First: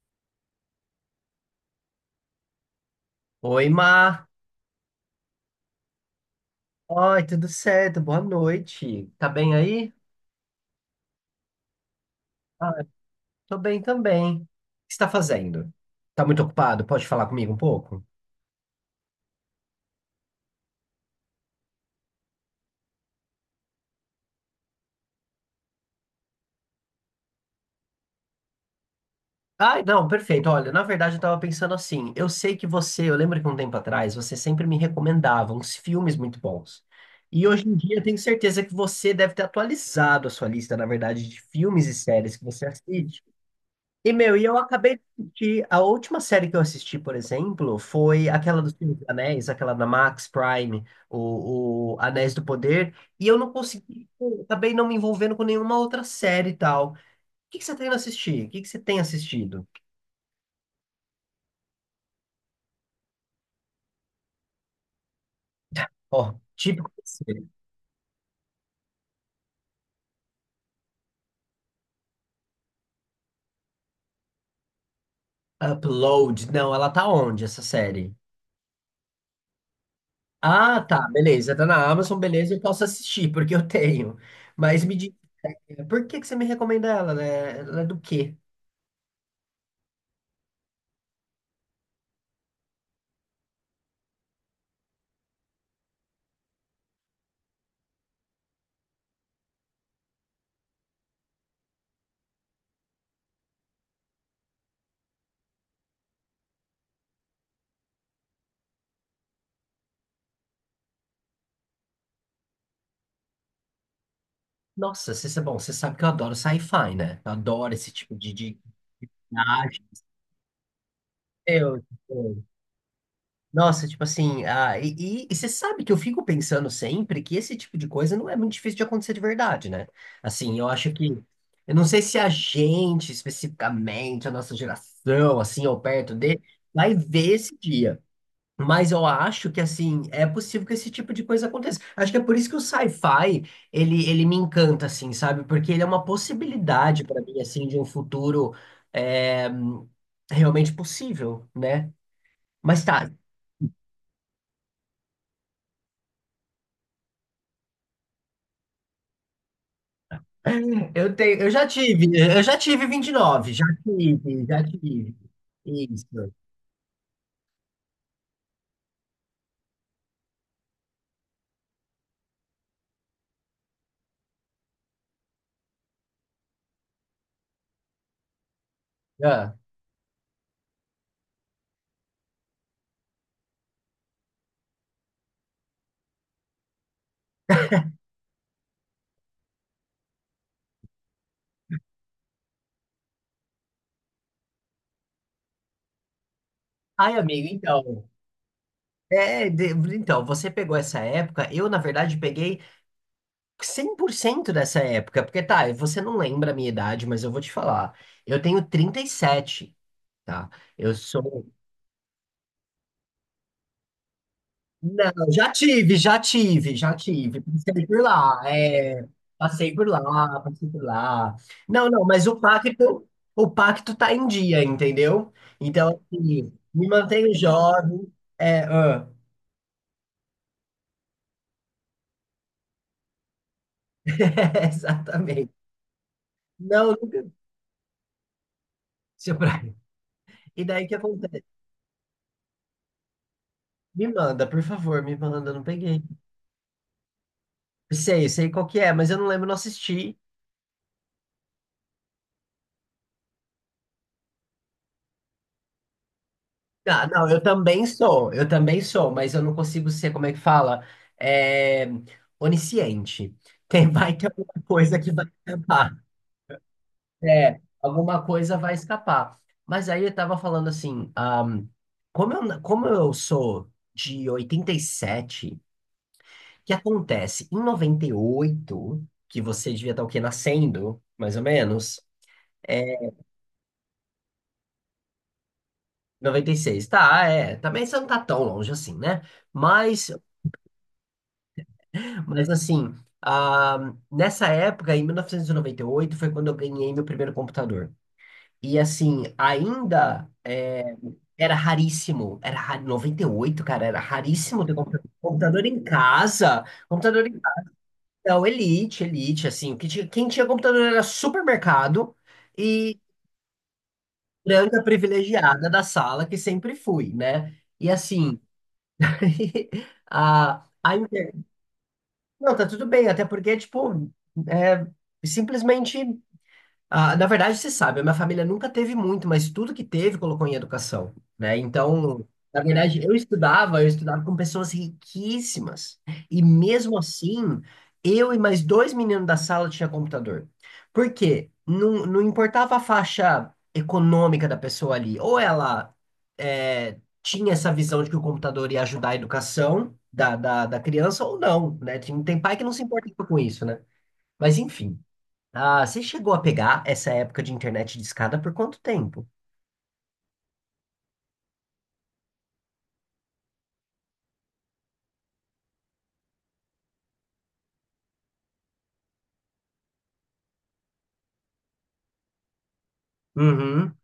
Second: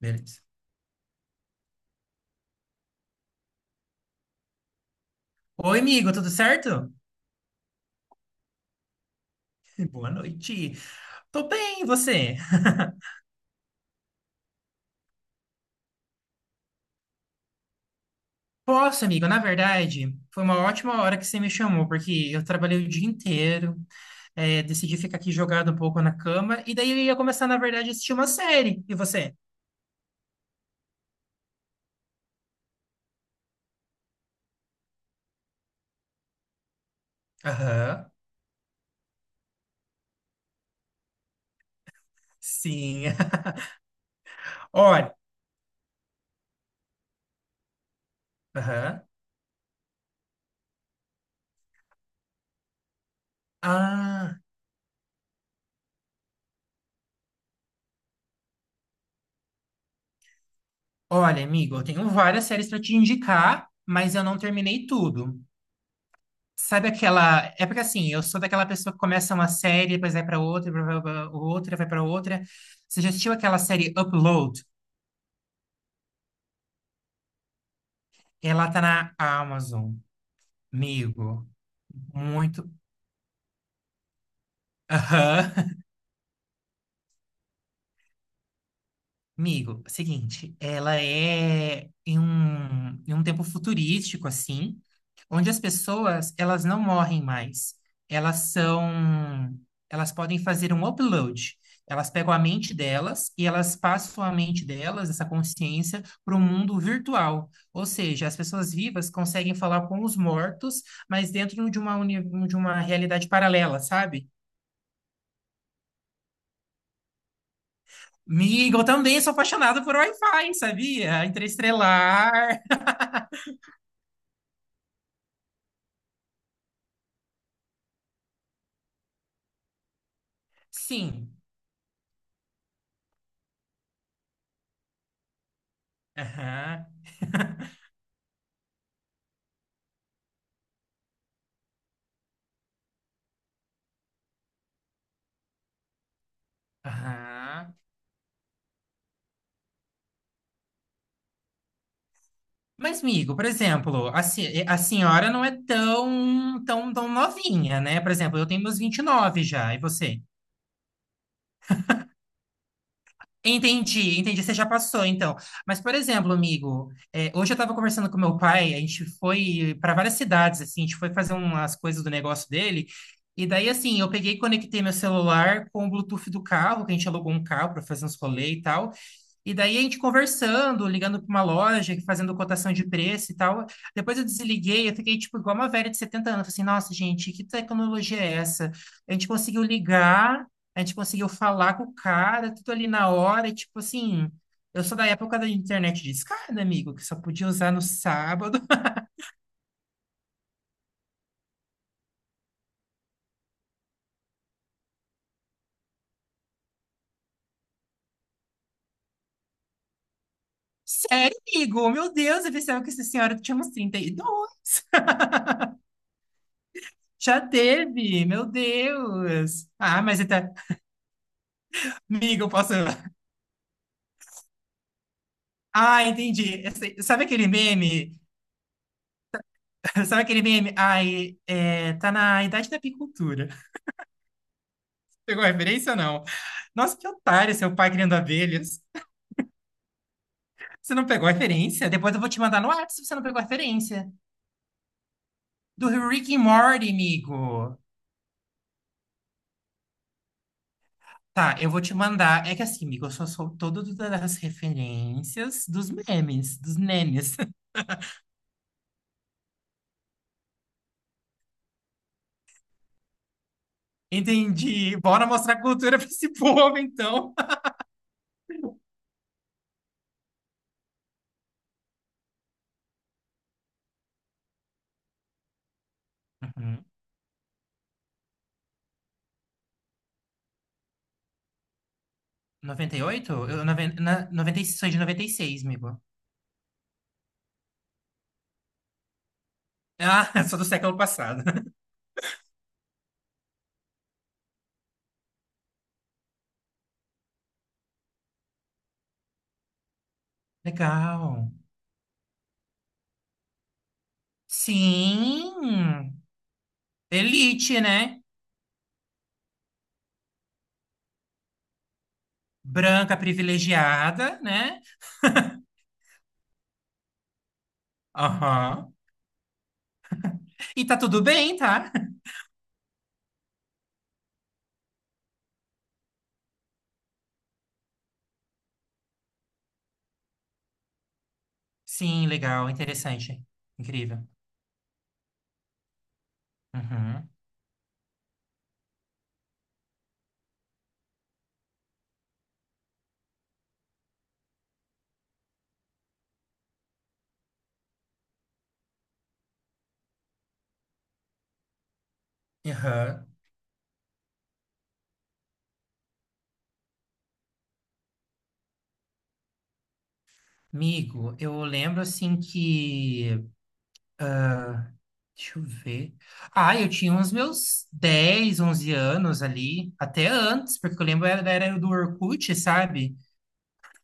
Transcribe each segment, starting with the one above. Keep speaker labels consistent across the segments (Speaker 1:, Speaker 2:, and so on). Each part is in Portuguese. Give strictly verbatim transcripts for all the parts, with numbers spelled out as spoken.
Speaker 1: Beleza.
Speaker 2: Oi, Mar.
Speaker 1: Oi, amigo, tudo certo?
Speaker 2: Oi, tudo certo? Boa noite. Tá bem aí?
Speaker 1: Boa noite. Tô bem, e você?
Speaker 2: Ah, tô bem também. O que você tá fazendo? Tá muito ocupado? Pode falar comigo um pouco?
Speaker 1: Posso, amigo? Na verdade, foi uma ótima hora que você me chamou, porque eu trabalhei o dia inteiro, é, decidi ficar aqui jogado um pouco na cama, e daí eu ia começar, na verdade, a assistir uma série. E você?
Speaker 2: Ai, não, perfeito. Olha, na verdade eu tava pensando assim. Eu sei que você, eu lembro que um tempo atrás, você sempre me recomendava uns filmes muito bons. E hoje em dia eu
Speaker 1: Aham,
Speaker 2: tenho certeza que você deve ter atualizado a sua lista, na verdade, de filmes e séries que você
Speaker 1: sim.
Speaker 2: assiste. E, meu, e eu acabei de
Speaker 1: Olha,
Speaker 2: assistir. A última série que eu assisti, por exemplo, foi aquela dos Filhos
Speaker 1: aham.
Speaker 2: dos Anéis, aquela da Max Prime, o, o Anéis do Poder, e eu não consegui,
Speaker 1: Ah,
Speaker 2: eu acabei não me envolvendo com nenhuma outra série e tal. O que que você tá indo assistir? O que que você tem assistido?
Speaker 1: olha, amigo, eu tenho várias séries para te indicar, mas eu não terminei tudo.
Speaker 2: Ó,
Speaker 1: Sabe
Speaker 2: típico você.
Speaker 1: aquela. É porque assim, eu sou daquela pessoa que começa uma série, depois vai pra outra, blá, blá, blá, outra, vai pra outra. Você já assistiu aquela série Upload?
Speaker 2: Upload. Não, ela tá onde, essa série?
Speaker 1: Ela tá na Amazon,
Speaker 2: Ah, tá,
Speaker 1: amigo.
Speaker 2: beleza. Tá na Amazon, beleza, eu
Speaker 1: Muito.
Speaker 2: posso assistir, porque eu tenho. Mas me diga,
Speaker 1: Aham.
Speaker 2: por que que você me recomenda ela, né? Ela é do quê?
Speaker 1: Amigo, seguinte, ela é em um, em um tempo futurístico, assim. Onde as pessoas, elas não morrem mais. Elas são, elas podem fazer um upload. Elas pegam a mente delas e elas passam a mente delas, essa consciência, para o mundo virtual. Ou seja, as pessoas vivas conseguem falar com os mortos, mas dentro de uma, uni- de uma realidade paralela, sabe?
Speaker 2: Nossa, você, bom, você sabe que eu adoro sci-fi, né? Eu adoro esse tipo de, de...
Speaker 1: Amigo, eu também sou
Speaker 2: Ah,
Speaker 1: apaixonado por Wi-Fi, sabia?
Speaker 2: eu, eu-
Speaker 1: Interestelar.
Speaker 2: Nossa, tipo assim, ah, e, e- e você sabe que eu fico pensando sempre que esse tipo de coisa não é muito difícil de acontecer de verdade, né? Assim, eu acho que,
Speaker 1: Sim.
Speaker 2: eu não sei se a gente, especificamente, a nossa geração, assim, ou perto de,
Speaker 1: Aham.
Speaker 2: vai ver esse dia. Mas eu acho que, assim, é possível que esse tipo de coisa aconteça. Acho que é por isso que o sci-fi, ele, ele me encanta, assim, sabe? Porque ele é uma possibilidade para mim, assim,
Speaker 1: Aham.
Speaker 2: de um futuro é, realmente possível, né? Mas
Speaker 1: Mas,
Speaker 2: tá,
Speaker 1: amigo, por exemplo, a, se- a senhora não é tão, tão, tão novinha, né? Por exemplo, eu tenho meus vinte e nove já, e você?
Speaker 2: eu tenho, eu já tive, eu já tive vinte e nove, já
Speaker 1: Entendi, entendi,
Speaker 2: tive,
Speaker 1: você
Speaker 2: já
Speaker 1: já passou,
Speaker 2: tive.
Speaker 1: então. Mas, por
Speaker 2: Isso.
Speaker 1: exemplo, amigo, é, hoje eu estava conversando com meu pai, a gente foi para várias cidades, assim, a gente foi fazer umas coisas do negócio dele, e daí, assim, eu peguei e conectei meu celular com o Bluetooth do carro, que a gente alugou um carro para fazer uns rolê e tal. E
Speaker 2: Ah.
Speaker 1: daí a gente conversando, ligando para uma loja, fazendo cotação de preço e tal. Depois eu desliguei, eu fiquei tipo igual uma velha de setenta anos. Falei assim, nossa, gente, que tecnologia é essa? A gente conseguiu ligar, a gente conseguiu falar com o cara, tudo ali na hora, e, tipo assim. Eu sou da época da internet discada, amigo, que
Speaker 2: Ai,
Speaker 1: só podia
Speaker 2: amigo,
Speaker 1: usar no
Speaker 2: então...
Speaker 1: sábado.
Speaker 2: É, de- então, você pegou essa época, eu, na verdade, peguei cem por cento dessa época, porque tá, você não lembra a minha idade, mas eu vou te falar. Eu tenho trinta e sete, tá? Eu
Speaker 1: Sério,
Speaker 2: sou.
Speaker 1: amigo? Meu Deus, eu pensava que essa senhora tinha uns trinta e dois.
Speaker 2: Não, já tive, já tive, já tive.
Speaker 1: Já
Speaker 2: Passei por
Speaker 1: teve,
Speaker 2: lá,
Speaker 1: meu
Speaker 2: é.
Speaker 1: Deus.
Speaker 2: Passei por
Speaker 1: Ah, mas
Speaker 2: lá,
Speaker 1: até.
Speaker 2: passei por lá. Não, não, mas o
Speaker 1: Amigo, eu posso.
Speaker 2: pacto, o pacto tá em dia, entendeu? Então,
Speaker 1: Ah,
Speaker 2: assim,
Speaker 1: entendi.
Speaker 2: me
Speaker 1: Esse- Sabe
Speaker 2: mantenho
Speaker 1: aquele
Speaker 2: jovem.
Speaker 1: meme?
Speaker 2: É, ah,
Speaker 1: Sabe aquele meme? Ai, é, tá na idade da apicultura. Pegou a
Speaker 2: exatamente.
Speaker 1: referência ou não?
Speaker 2: Não,
Speaker 1: Nossa, que
Speaker 2: nunca.
Speaker 1: otário, seu pai criando abelhas.
Speaker 2: Seu Brian. E daí o
Speaker 1: Você
Speaker 2: que
Speaker 1: não pegou a
Speaker 2: acontece?
Speaker 1: referência? Depois eu vou te mandar no WhatsApp se você não pegou a
Speaker 2: Me
Speaker 1: referência.
Speaker 2: manda, por favor, me manda, não
Speaker 1: Do
Speaker 2: peguei.
Speaker 1: Rick and Morty, amigo.
Speaker 2: Sei, sei qual que é, mas eu não lembro, não assisti.
Speaker 1: Tá, eu vou te mandar. É que assim, amigo, eu só sou todo do- das referências dos memes, dos
Speaker 2: Ah, não,
Speaker 1: memes.
Speaker 2: eu também sou, eu também sou, mas eu não consigo ser, como é que fala? É, onisciente. Tem, vai ter alguma
Speaker 1: Entendi.
Speaker 2: coisa que vai
Speaker 1: Bora mostrar
Speaker 2: escapar.
Speaker 1: cultura pra esse povo, então.
Speaker 2: É, alguma coisa vai escapar. Mas aí eu tava falando assim, ahm, como eu, como eu sou de oitenta e sete, o que
Speaker 1: Uhum.
Speaker 2: acontece? Em noventa e oito que você devia estar o quê? Nascendo, mais ou menos. é,
Speaker 1: noventa e oito? Eu, noven- na, noventa e seis, sou de noventa e seis, amigo.
Speaker 2: Noventa e seis, tá? É. Também você não tá tão longe assim, né? Mas,
Speaker 1: Ah, sou do século passado.
Speaker 2: mas assim, ah, nessa época, em mil novecentos e noventa e oito foi quando eu ganhei meu primeiro computador. E assim, ainda é,
Speaker 1: Legal.
Speaker 2: era raríssimo. Era ra- noventa e oito, cara, era raríssimo ter computa-
Speaker 1: Sim,
Speaker 2: computador em casa. Computador em casa.
Speaker 1: elite, né?
Speaker 2: Não, Elite, Elite, assim. o que tinha- Quem tinha computador era supermercado e
Speaker 1: Branca privilegiada, né?
Speaker 2: branca privilegiada da sala, que sempre fui, né? E assim.
Speaker 1: Aham.
Speaker 2: A,
Speaker 1: E
Speaker 2: a
Speaker 1: tá tudo
Speaker 2: inter-
Speaker 1: bem, tá?
Speaker 2: Não, tá tudo bem, até porque, tipo, é simplesmente. Ah, na verdade, você sabe, a minha família nunca teve muito, mas tudo que teve colocou em educação, né? Então,
Speaker 1: Sim,
Speaker 2: na
Speaker 1: legal,
Speaker 2: verdade, eu
Speaker 1: interessante.
Speaker 2: estudava, eu
Speaker 1: Incrível.
Speaker 2: estudava com pessoas riquíssimas. E mesmo
Speaker 1: Uhum.
Speaker 2: assim, eu e mais dois meninos da sala tinha computador. Por quê? Não, não importava a faixa econômica da pessoa ali. Ou ela eh, tinha essa visão de que o computador ia ajudar a educação da, da, da criança, ou não, né? Tem, tem pai que não se importa
Speaker 1: Aham.
Speaker 2: com isso, né? Mas enfim. Ah, você chegou a pegar essa época de internet de escada por quanto tempo?
Speaker 1: Amigo, eu lembro assim que. Deixa eu ver. Ah, eu tinha uns meus dez, onze anos ali, até antes, porque eu lembro era da era do Orkut, sabe?
Speaker 2: Uhum.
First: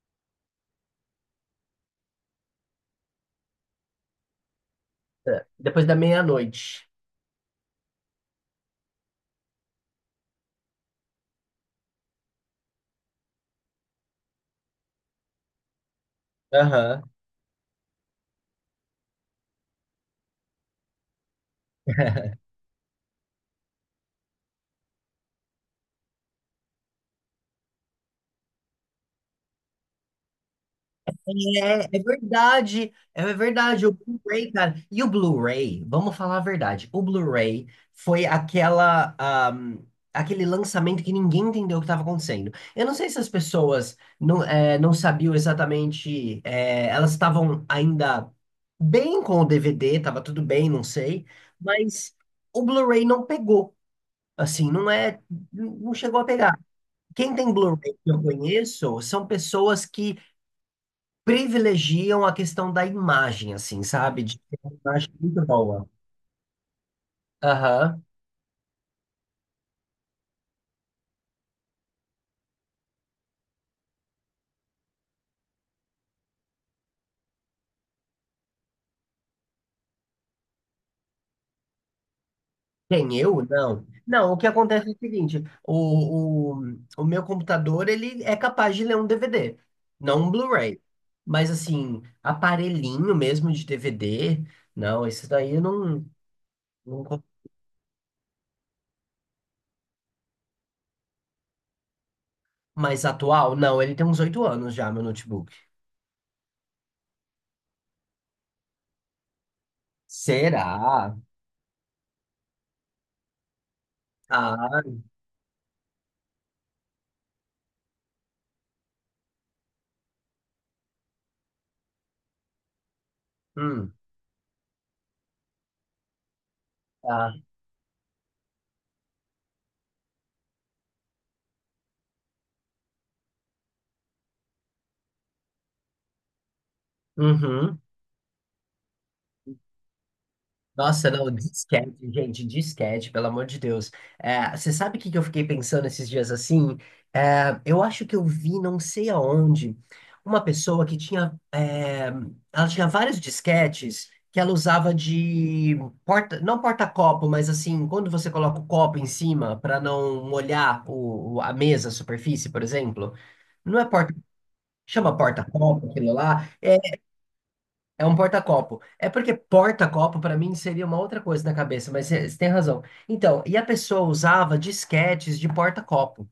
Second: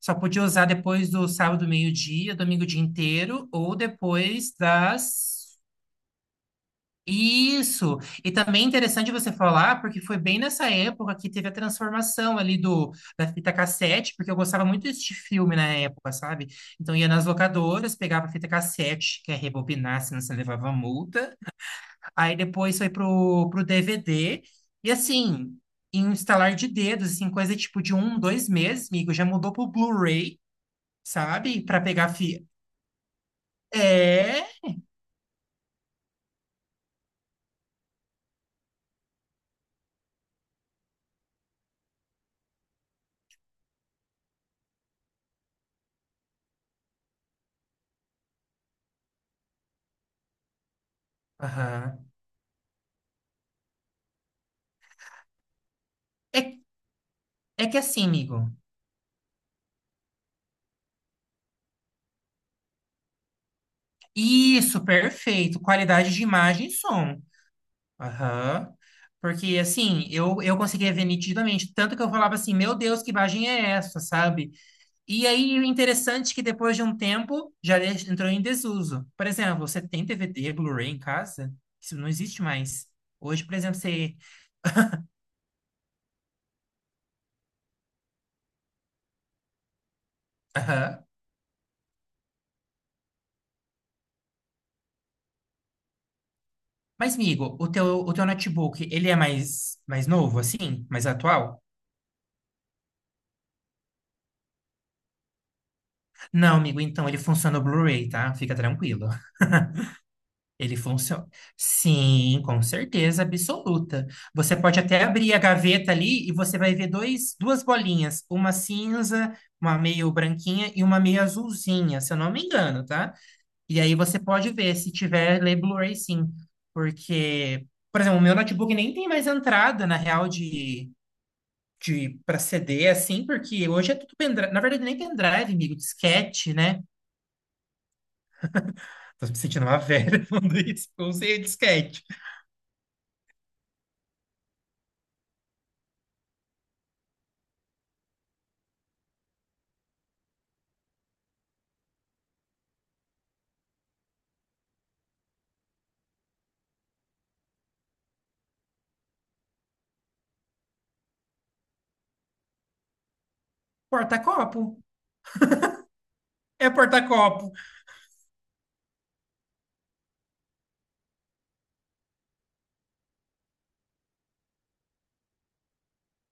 Speaker 1: Só podia usar depois do sábado, meio-dia, domingo o dia inteiro, ou depois das.
Speaker 2: É, depois da meia-noite.
Speaker 1: Isso! E também é interessante você falar, porque foi bem nessa época que teve a transformação ali do, da fita cassete, porque eu gostava muito desse filme na época, sabe? Então
Speaker 2: Aham.
Speaker 1: ia nas locadoras, pegava a fita cassete, que é rebobinar, senão você levava multa. Aí depois foi pro, pro D V D. E assim, em um estalar de dedos, assim, coisa tipo de um, dois meses, amigo, já mudou pro Blu-ray, sabe? Pra
Speaker 2: É, é
Speaker 1: pegar fi...
Speaker 2: verdade, é verdade, o
Speaker 1: É.
Speaker 2: Blu-ray, cara. E o Blu-ray, vamos falar a verdade, o Blu-ray foi aquela, ahm, aquele lançamento que ninguém entendeu o que estava acontecendo. Eu não sei se as pessoas não, é, não sabiam exatamente, é, elas estavam ainda bem com o D V D, estava tudo bem, não sei,
Speaker 1: Aham.
Speaker 2: mas o Blu-ray não pegou, assim, não é, não chegou a pegar.
Speaker 1: É,
Speaker 2: Quem tem
Speaker 1: é que
Speaker 2: Blu-ray
Speaker 1: assim,
Speaker 2: que eu
Speaker 1: amigo.
Speaker 2: conheço são pessoas que privilegiam a questão da imagem, assim, sabe? De ter uma
Speaker 1: Isso,
Speaker 2: imagem muito
Speaker 1: perfeito.
Speaker 2: boa.
Speaker 1: Qualidade de imagem e som.
Speaker 2: Aham.
Speaker 1: Aham. Porque, assim, eu, eu conseguia ver nitidamente. Tanto que eu falava assim, meu Deus, que imagem é essa, sabe? E aí, o interessante é que depois de um tempo, já de- entrou em desuso. Por exemplo, você tem D V D Blu-ray em casa? Isso não existe mais.
Speaker 2: Quem, eu?
Speaker 1: Hoje, por exemplo,
Speaker 2: Não.
Speaker 1: você...
Speaker 2: Não, o que acontece é o seguinte, o, o, o meu computador, ele é capaz de ler um D V D, não um Blu-ray.
Speaker 1: Aham.
Speaker 2: Mas, assim, aparelhinho mesmo de D V D, não, esse daí eu não, não...
Speaker 1: Mas,
Speaker 2: co-
Speaker 1: amigo, o teu, o teu notebook, ele é mais, mais novo, assim? Mais atual?
Speaker 2: Mais atual? Não, ele tem uns oito anos já, meu notebook.
Speaker 1: Não, amigo, então ele funciona o Blu-ray, tá? Fica tranquilo. Ele
Speaker 2: Será?
Speaker 1: funciona. Sim, com certeza absoluta. Você pode
Speaker 2: Ah,
Speaker 1: até abrir a gaveta ali e você vai ver dois, duas bolinhas, uma cinza, uma meio branquinha e uma meio azulzinha, se eu não me engano, tá? E
Speaker 2: hum,
Speaker 1: aí você pode ver se tiver lê Blu-ray sim,
Speaker 2: tá.
Speaker 1: porque, por exemplo, o meu notebook nem tem mais entrada na real de de para C D assim, porque hoje é tudo pendrive, na verdade nem pendrive, amigo, disquete, né?
Speaker 2: Uhum.
Speaker 1: Tô me sentindo uma velha falando isso, porque eu
Speaker 2: Nossa, não,
Speaker 1: usei o
Speaker 2: disquete,
Speaker 1: disquete.
Speaker 2: gente, disquete, pelo amor de Deus. É, você sabe o que que eu fiquei pensando esses dias assim? É, eu acho que eu vi, não sei aonde, uma pessoa que tinha, é, ela tinha vários disquetes que ela usava de porta, não porta-copo, mas assim, quando você coloca o copo em cima para não molhar o, o- a mesa, a superfície, por exemplo, não é porta,
Speaker 1: Porta-copo.
Speaker 2: chama porta-copo, aquilo lá.
Speaker 1: É porta-copo.
Speaker 2: É um porta-copo. É porque porta-copo para mim seria uma outra coisa na cabeça, mas você tem razão. Então, e a pessoa usava disquetes de porta-copo.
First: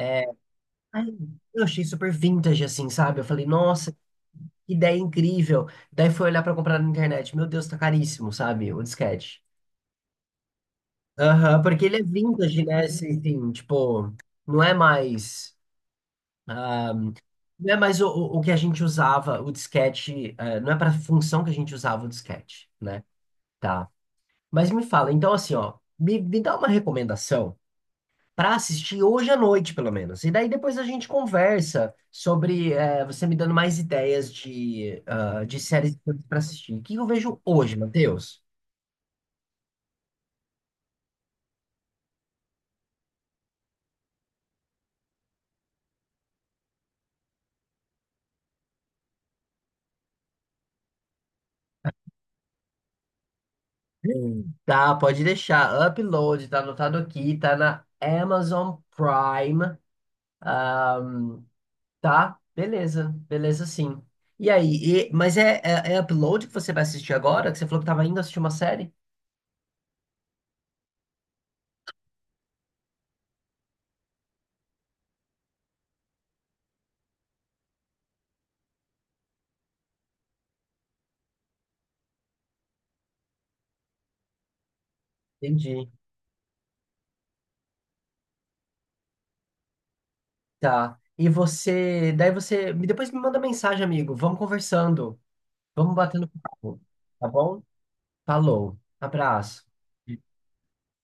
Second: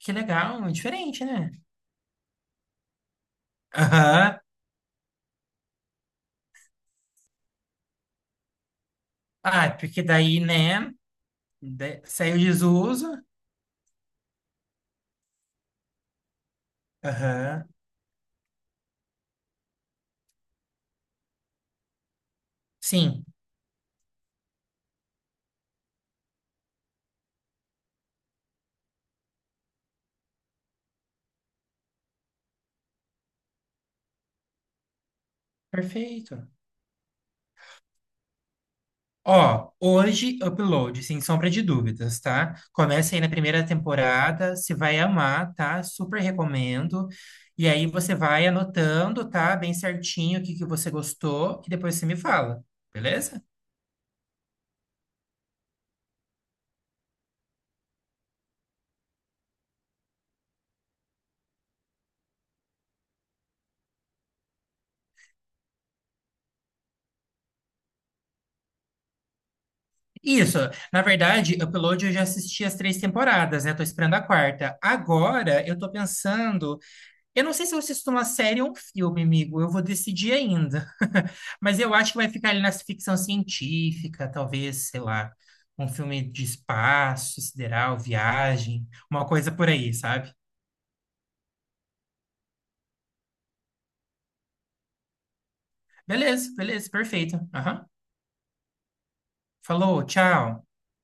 Speaker 1: Que legal, é
Speaker 2: Ai,
Speaker 1: diferente, né?
Speaker 2: Eu achei super vintage assim, sabe? Eu falei, nossa,
Speaker 1: Aham.
Speaker 2: que ideia incrível. Daí fui olhar para comprar na internet. Meu Deus, tá caríssimo, sabe? O disquete.
Speaker 1: Ah, porque daí, né?
Speaker 2: Aham, porque ele
Speaker 1: de-
Speaker 2: é
Speaker 1: Saiu de
Speaker 2: vintage, né?
Speaker 1: desuso.
Speaker 2: Assim, assim, tipo, não é mais ah,
Speaker 1: Aham.
Speaker 2: não é mais o, o o que a gente usava, o disquete, eh, não é para função que a gente usava o disquete, né?
Speaker 1: Sim,
Speaker 2: Tá. Mas me fala, então assim, ó, me, me dá uma recomendação para assistir hoje à noite, pelo menos. E daí depois a gente conversa sobre eh, você me dando mais ideias de, ah, de séries para
Speaker 1: perfeito.
Speaker 2: assistir. O que eu vejo hoje, Matheus?
Speaker 1: Ó, hoje, upload, sem sombra de dúvidas, tá? Começa aí na primeira temporada, você vai amar, tá? Super recomendo. E aí você vai anotando, tá? Bem certinho o que que você gostou e depois você me fala, beleza?
Speaker 2: Hum. Tá, pode deixar. Upload, tá anotado aqui, tá na Amazon Prime, tá? Beleza, beleza sim. E aí, e- mas é, é, é Upload que você vai assistir agora? Que você falou que tava indo assistir uma série?
Speaker 1: Isso, na verdade, Upload eu já assisti as três temporadas, né? Tô esperando a quarta. Agora eu tô pensando, eu não sei se eu assisto uma série ou um filme, amigo, eu vou decidir ainda. Mas eu acho que vai ficar ali na ficção científica, talvez, sei lá,
Speaker 2: Entendi.
Speaker 1: um filme de espaço, sideral, viagem, uma coisa por aí, sabe?
Speaker 2: Tá. E você, daí você, me- depois me manda mensagem, amigo. Vamos conversando. Vamos batendo
Speaker 1: Beleza,
Speaker 2: papo.
Speaker 1: beleza,
Speaker 2: Tá
Speaker 1: perfeito.
Speaker 2: bom?
Speaker 1: Aham.
Speaker 2: Falou. Abraço.
Speaker 1: Falou, tchau.